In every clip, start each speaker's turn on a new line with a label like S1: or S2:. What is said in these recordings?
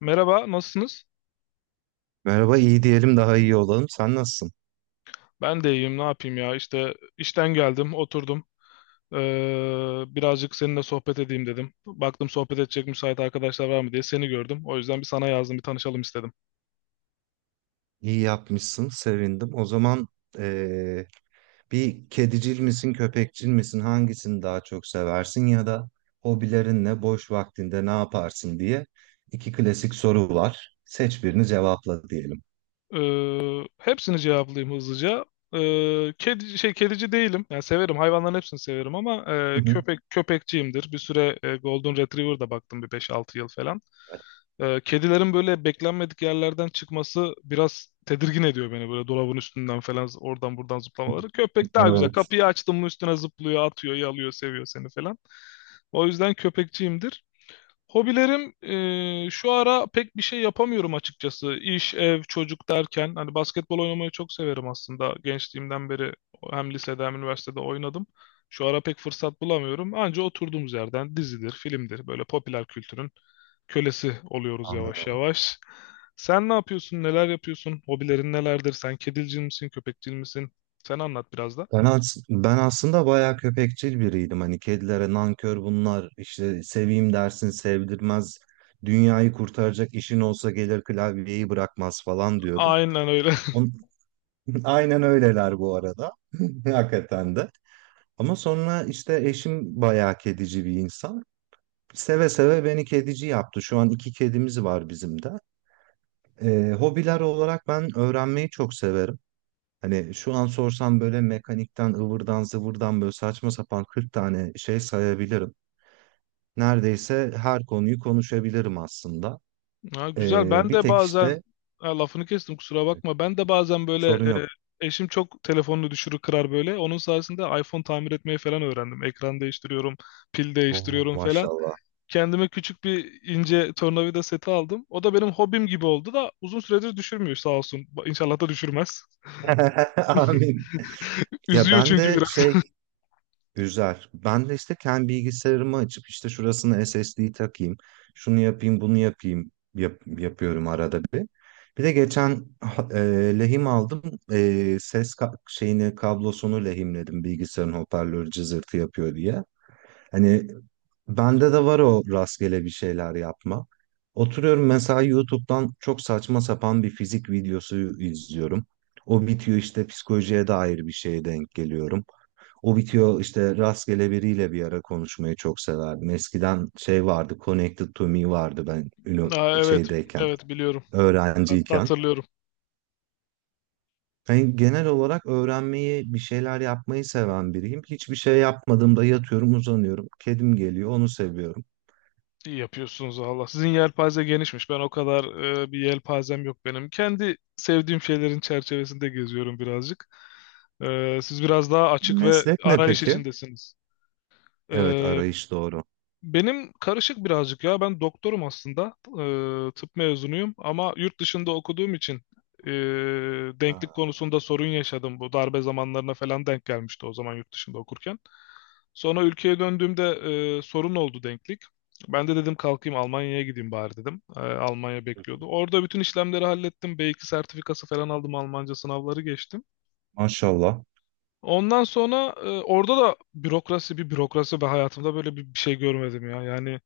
S1: Merhaba, nasılsınız?
S2: Merhaba, iyi diyelim daha iyi olalım. Sen nasılsın?
S1: Ben de iyiyim, ne yapayım ya? İşte işten geldim, oturdum. Birazcık seninle sohbet edeyim dedim. Baktım sohbet edecek müsait arkadaşlar var mı diye seni gördüm. O yüzden bir sana yazdım, bir tanışalım istedim.
S2: İyi yapmışsın, sevindim. O zaman eee, bir kedicil misin, köpekçil misin? Hangisini daha çok seversin ya da hobilerin ne, boş vaktinde ne yaparsın diye iki klasik soru var. Seç birini cevapla diyelim.
S1: Hepsini cevaplayayım hızlıca. Kedici değilim. Yani severim. Hayvanların hepsini severim ama köpek köpekçiyimdir. Bir süre Golden Retriever'da baktım bir 5-6 yıl falan. Kedilerin böyle beklenmedik yerlerden çıkması biraz tedirgin ediyor beni. Böyle dolabın üstünden falan oradan buradan zıplamaları. Köpek daha güzel.
S2: Evet,
S1: Kapıyı açtım mı üstüne zıplıyor, atıyor, yalıyor, seviyor seni falan. O yüzden köpekçiyimdir. Hobilerim şu ara pek bir şey yapamıyorum açıkçası. İş, ev, çocuk derken hani basketbol oynamayı çok severim aslında. Gençliğimden beri hem lisede hem üniversitede oynadım. Şu ara pek fırsat bulamıyorum. Anca oturduğumuz yerden dizidir, filmdir böyle popüler kültürün kölesi oluyoruz yavaş
S2: anladım.
S1: yavaş. Sen ne yapıyorsun? Neler yapıyorsun? Hobilerin nelerdir? Sen kedilcil misin, köpekçil misin? Sen anlat biraz da.
S2: Ben aslında bayağı köpekçil biriydim. Hani kedilere nankör bunlar, işte seveyim dersin sevdirmez. Dünyayı kurtaracak işin olsa gelir klavyeyi bırakmaz falan diyordum.
S1: Aynen öyle.
S2: On- Aynen öyleler bu arada. Hakikaten de. Ama sonra işte eşim bayağı kedici bir insan. Seve seve beni kedici yaptı. Şu an iki kedimiz var bizim de. Hobiler olarak ben öğrenmeyi çok severim. Hani şu an sorsam böyle mekanikten, ıvırdan, zıvırdan böyle saçma sapan 40 tane şey sayabilirim. Neredeyse her konuyu konuşabilirim aslında.
S1: Ha, güzel. Ben
S2: Bir
S1: de
S2: tek
S1: bazen
S2: işte
S1: ha, lafını kestim, kusura bakma. Ben de bazen böyle
S2: sorun yok.
S1: eşim çok telefonunu düşürür kırar böyle. Onun sayesinde iPhone tamir etmeyi falan öğrendim. Ekran değiştiriyorum, pil
S2: Oo,
S1: değiştiriyorum falan.
S2: maşallah.
S1: Kendime küçük bir ince tornavida seti aldım. O da benim hobim gibi oldu da uzun süredir düşürmüyor sağ olsun. İnşallah da düşürmez.
S2: Amin. Ya
S1: Üzüyor
S2: ben
S1: çünkü
S2: de
S1: biraz.
S2: şey Üzer. Ben de işte kendi bilgisayarımı açıp işte şurasına SSD takayım, şunu yapayım, bunu yapayım yapıyorum arada bir. Bir de geçen lehim aldım. E, ses ka- şeyini Kablosunu lehimledim, bilgisayarın hoparlörü cızırtı yapıyor diye. Hani bende de var o rastgele bir şeyler yapma. Oturuyorum mesela YouTube'dan çok saçma sapan bir fizik videosu izliyorum. O bitiyor, işte psikolojiye dair bir şeye denk geliyorum. O bitiyor, işte rastgele biriyle bir ara konuşmayı çok severdim. Eskiden şey vardı, Connected to Me vardı,
S1: Ha, evet,
S2: şeydeyken,
S1: evet biliyorum. Hatta
S2: öğrenciyken.
S1: hatırlıyorum.
S2: Hani genel olarak öğrenmeyi, bir şeyler yapmayı seven biriyim. Hiçbir şey yapmadığımda yatıyorum, uzanıyorum. Kedim geliyor, onu seviyorum.
S1: İyi yapıyorsunuz, Allah. Sizin yelpaze genişmiş. Ben o kadar bir yelpazem yok benim. Kendi sevdiğim şeylerin çerçevesinde geziyorum birazcık. Siz biraz daha açık ve
S2: Meslek ne
S1: arayış
S2: peki?
S1: içindesiniz. E,
S2: Evet, arayış doğru.
S1: benim karışık birazcık ya. Ben doktorum aslında. Tıp mezunuyum ama yurt dışında okuduğum için ee, denklik
S2: Ha,
S1: konusunda sorun yaşadım. Bu darbe zamanlarına falan denk gelmişti o zaman, yurt dışında okurken. Sonra ülkeye döndüğümde sorun oldu denklik. Ben de dedim kalkayım Almanya'ya gideyim bari dedim. Almanya
S2: hı hı,
S1: bekliyordu. Orada bütün işlemleri hallettim. B2 sertifikası falan aldım. Almanca sınavları geçtim.
S2: maşallah.
S1: Ondan sonra orada da bürokrasi bir bürokrasi ve hayatımda böyle bir şey görmedim ya. Yani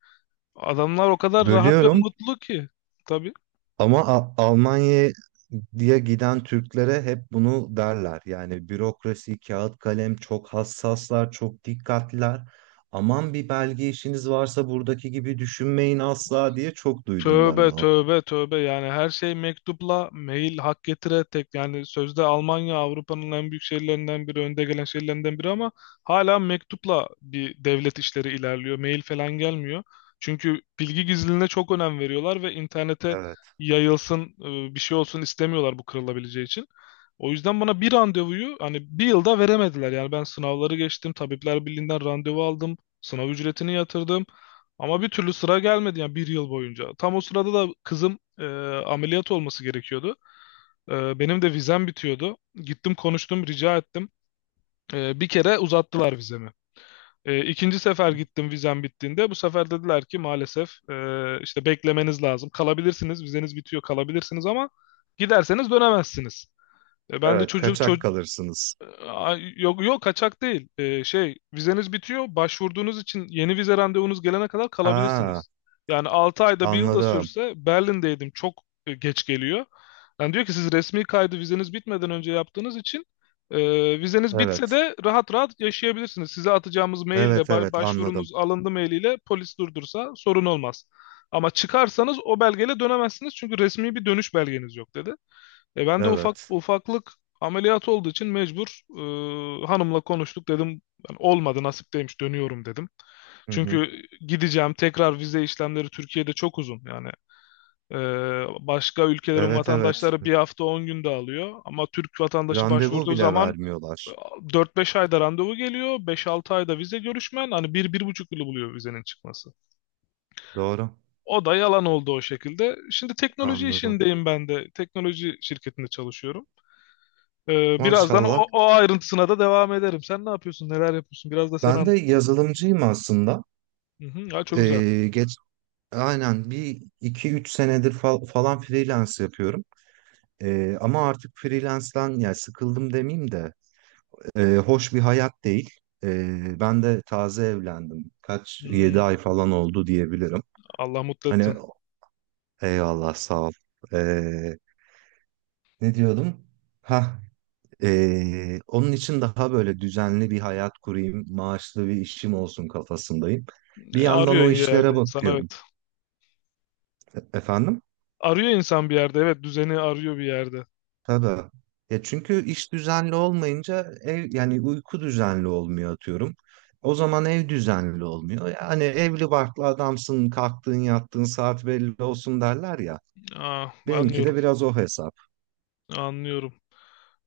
S1: adamlar o kadar rahat ve
S2: Bölüyorum
S1: mutlu ki. Tabii.
S2: ama Almanya'ya giden Türklere hep bunu derler. Yani bürokrasi, kağıt kalem, çok hassaslar, çok dikkatliler. Aman bir belge işiniz varsa buradaki gibi düşünmeyin asla diye çok duydum ben
S1: Tövbe
S2: onu.
S1: tövbe tövbe, yani her şey mektupla, mail hak getire tek. Yani sözde Almanya Avrupa'nın en büyük şehirlerinden biri, önde gelen şehirlerinden biri ama hala mektupla bir devlet işleri ilerliyor, mail falan gelmiyor. Çünkü bilgi gizliliğine çok önem veriyorlar ve internete
S2: Evet.
S1: yayılsın bir şey olsun istemiyorlar, bu kırılabileceği için. O yüzden bana bir randevuyu hani bir yılda veremediler yani. Ben sınavları geçtim, Tabipler Birliği'nden randevu aldım, sınav ücretini yatırdım. Ama bir türlü sıra gelmedi yani, bir yıl boyunca. Tam o sırada da kızım ameliyat olması gerekiyordu. Benim de vizem bitiyordu. Gittim, konuştum, rica ettim. Bir kere uzattılar vizemi. E, ikinci sefer gittim vizem bittiğinde. Bu sefer dediler ki, maalesef işte beklemeniz lazım. Kalabilirsiniz, vizeniz bitiyor, kalabilirsiniz ama giderseniz dönemezsiniz. Ben de
S2: Evet,
S1: çocuk.
S2: kaçak kalırsınız.
S1: Aa, yok yok, kaçak değil. Şey, vizeniz bitiyor. Başvurduğunuz için yeni vize randevunuz gelene kadar
S2: Ha,
S1: kalabilirsiniz. Yani 6 ayda bir yıl da
S2: anladım.
S1: sürse Berlin'deydim, çok geç geliyor. Yani diyor ki, siz resmi kaydı vizeniz bitmeden önce yaptığınız için vizeniz bitse
S2: Evet.
S1: de rahat rahat yaşayabilirsiniz. Size atacağımız maille,
S2: Evet, evet, anladım.
S1: başvurunuz alındı mailiyle polis durdursa sorun olmaz. Ama çıkarsanız o belgeyle dönemezsiniz çünkü resmi bir dönüş belgeniz yok dedi. Ben de ufak
S2: Evet.
S1: ufaklık ameliyat olduğu için mecbur, hanımla konuştuk dedim. Yani olmadı, nasip değilmiş, dönüyorum dedim.
S2: Hı hı.
S1: Çünkü gideceğim, tekrar vize işlemleri Türkiye'de çok uzun. Yani e, başka ülkelerin
S2: Evet, evet.
S1: vatandaşları bir hafta 10 günde alıyor. Ama Türk vatandaşı
S2: Randevu
S1: başvurduğu
S2: bile
S1: zaman e,
S2: vermiyorlar.
S1: 4-5 ayda randevu geliyor. 5-6 ayda vize görüşmen, hani bir bir buçuk yılı buluyor vizenin çıkması.
S2: Doğru.
S1: O da yalan oldu o şekilde. Şimdi teknoloji
S2: Anladım.
S1: işindeyim ben de. Teknoloji şirketinde çalışıyorum. Birazdan o,
S2: Maşallah.
S1: o ayrıntısına da devam ederim. Sen ne yapıyorsun? Neler yapıyorsun? Biraz da sen
S2: Ben
S1: an.
S2: de yazılımcıyım aslında.
S1: Hı hı, ya çok güzel.
S2: Ee, geç, aynen bir iki üç senedir falan freelance yapıyorum. Ama artık freelance'den yani sıkıldım demeyeyim de hoş bir hayat değil. Ben de taze evlendim. Kaç, yedi
S1: Hmm,
S2: ay falan oldu diyebilirim.
S1: Allah mutlu
S2: Hani
S1: etsin.
S2: eyvallah, sağ ol. Ee, Ne diyordum? Ha. Onun için daha böyle düzenli bir hayat kurayım, maaşlı bir işim olsun kafasındayım. Bir
S1: E,
S2: yandan
S1: arıyor
S2: o
S1: bir yerde
S2: işlere
S1: insan,
S2: bakıyorum.
S1: evet.
S2: Efendim?
S1: Arıyor insan bir yerde, evet, düzeni arıyor bir yerde.
S2: Tabii. Ya çünkü iş düzenli olmayınca ev, yani uyku düzenli olmuyor atıyorum. O zaman ev düzenli olmuyor. Yani evli barklı adamsın, kalktığın yattığın saat belli olsun derler ya.
S1: Aa,
S2: Benimki
S1: anlıyorum,
S2: de biraz o hesap.
S1: anlıyorum.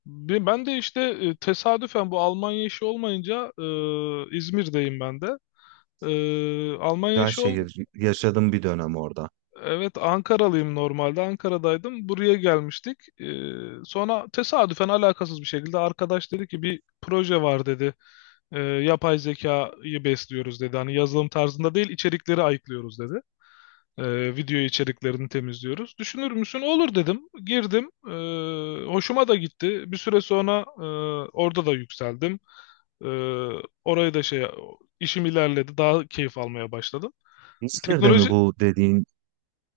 S1: Ben de işte tesadüfen bu Almanya işi olmayınca İzmir'deyim ben de. Almanya
S2: Güzel
S1: işi.
S2: şehir. Yaşadım bir dönem orada.
S1: Evet, Ankaralıyım normalde. Ankara'daydım. Buraya gelmiştik. Sonra tesadüfen alakasız bir şekilde arkadaş dedi ki bir proje var dedi. Yapay zekayı besliyoruz dedi. Hani yazılım tarzında değil, içerikleri ayıklıyoruz dedi. Video içeriklerini temizliyoruz. Düşünür müsün? Olur dedim, girdim. Hoşuma da gitti. Bir süre sonra orada da yükseldim. Ee, orayı da şey, işim ilerledi. Daha keyif almaya başladım.
S2: İzmir'de mi
S1: Teknoloji.
S2: bu dediğin,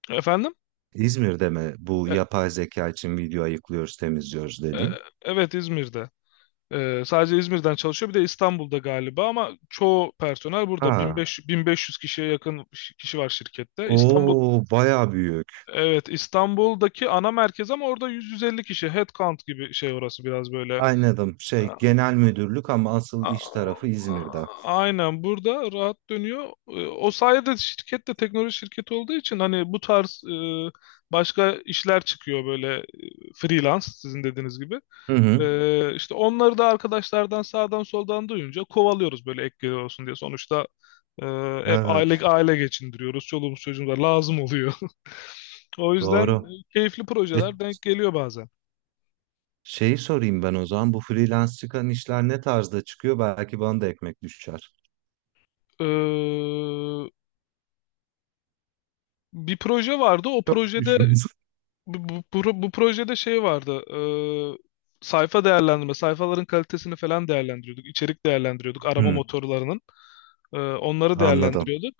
S1: Efendim?
S2: İzmir'de mi bu
S1: E,
S2: yapay zeka için video ayıklıyoruz, temizliyoruz
S1: E,
S2: dediğin?
S1: Evet, İzmir'de. Sadece İzmir'den çalışıyor. Bir de İstanbul'da galiba ama çoğu personel burada.
S2: Ha,
S1: 1500, 1500 kişiye yakın kişi var şirkette. İstanbul.
S2: o bayağı büyük.
S1: Evet, İstanbul'daki ana merkez ama orada 100-150 kişi. Headcount gibi şey orası, biraz böyle.
S2: Anladım. Şey, genel müdürlük ama asıl
S1: A-
S2: iş tarafı İzmir'de.
S1: Aynen burada rahat dönüyor. O sayede şirket de teknoloji şirketi olduğu için, hani bu tarz başka işler çıkıyor, böyle freelance sizin dediğiniz gibi.
S2: Hı hı.
S1: E, işte onları da arkadaşlardan sağdan soldan duyunca kovalıyoruz böyle, ek gelir olsun diye. Sonuçta e, hep
S2: Evet,
S1: aile aile geçindiriyoruz. Çoluğumuz çocuğumuz var, lazım oluyor. O yüzden
S2: doğru.
S1: keyifli
S2: E,
S1: projeler denk geliyor bazen.
S2: Şeyi sorayım ben o zaman, bu freelance çıkan işler ne tarzda çıkıyor? Belki bana da ekmek düşer.
S1: E, bir proje vardı. O
S2: Çok
S1: projede,
S2: düşmez.
S1: bu projede şey vardı. Sayfa değerlendirme, sayfaların kalitesini falan değerlendiriyorduk, içerik değerlendiriyorduk. Arama
S2: Hı,
S1: motorlarının. Onları
S2: anladım.
S1: değerlendiriyorduk.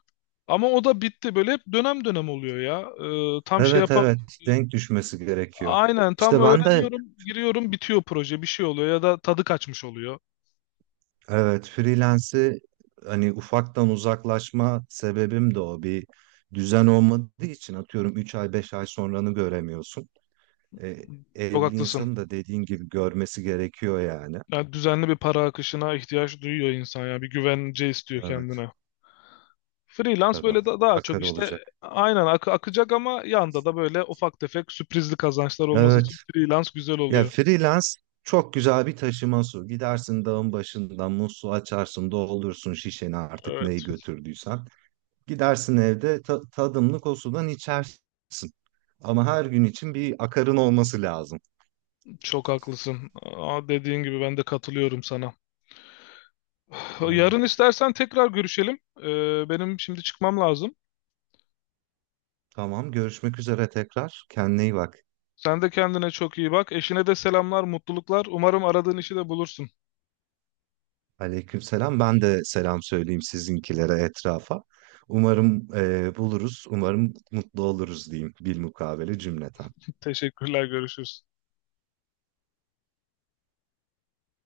S1: Ama o da bitti. Böyle hep dönem dönem oluyor ya. Tam şey
S2: Evet,
S1: yapa.
S2: evet, denk düşmesi gerekiyor.
S1: Aynen, tam
S2: İşte ben de
S1: öğreniyorum, giriyorum, bitiyor proje. Bir şey oluyor ya da tadı kaçmış oluyor.
S2: evet, freelance'i hani ufaktan uzaklaşma sebebim de o. Bir düzen olmadığı için atıyorum 3 ay 5 ay sonranı göremiyorsun. E,
S1: Çok
S2: Evli
S1: haklısın.
S2: insanın da dediğin gibi görmesi gerekiyor yani.
S1: Yani düzenli bir para akışına ihtiyaç duyuyor insan ya. Bir güvence istiyor
S2: Evet,
S1: kendine. Freelance
S2: tabii,
S1: böyle daha çok
S2: akar
S1: işte
S2: olacak.
S1: aynen akacak ama yanda da böyle ufak tefek sürprizli kazançlar olması
S2: Evet.
S1: için freelance güzel
S2: Ya
S1: oluyor.
S2: freelance çok güzel bir taşıma su. Gidersin dağın başından musluğu açarsın, doldursun şişeni artık neyi
S1: Evet,
S2: götürdüysen. Gidersin evde tadımlık o sudan içersin. Ama her gün için bir akarın olması lazım.
S1: çok haklısın. Aa, dediğin gibi, ben de katılıyorum sana. Yarın
S2: Evet.
S1: istersen tekrar görüşelim. Benim şimdi çıkmam lazım.
S2: Tamam, görüşmek üzere tekrar. Kendine iyi bak.
S1: Sen de kendine çok iyi bak. Eşine de selamlar, mutluluklar. Umarım aradığın işi de bulursun.
S2: Aleykümselam. Ben de selam söyleyeyim sizinkilere, etrafa. Umarım buluruz, umarım mutlu oluruz diyeyim, bilmukabele cümleten.
S1: Teşekkürler, görüşürüz.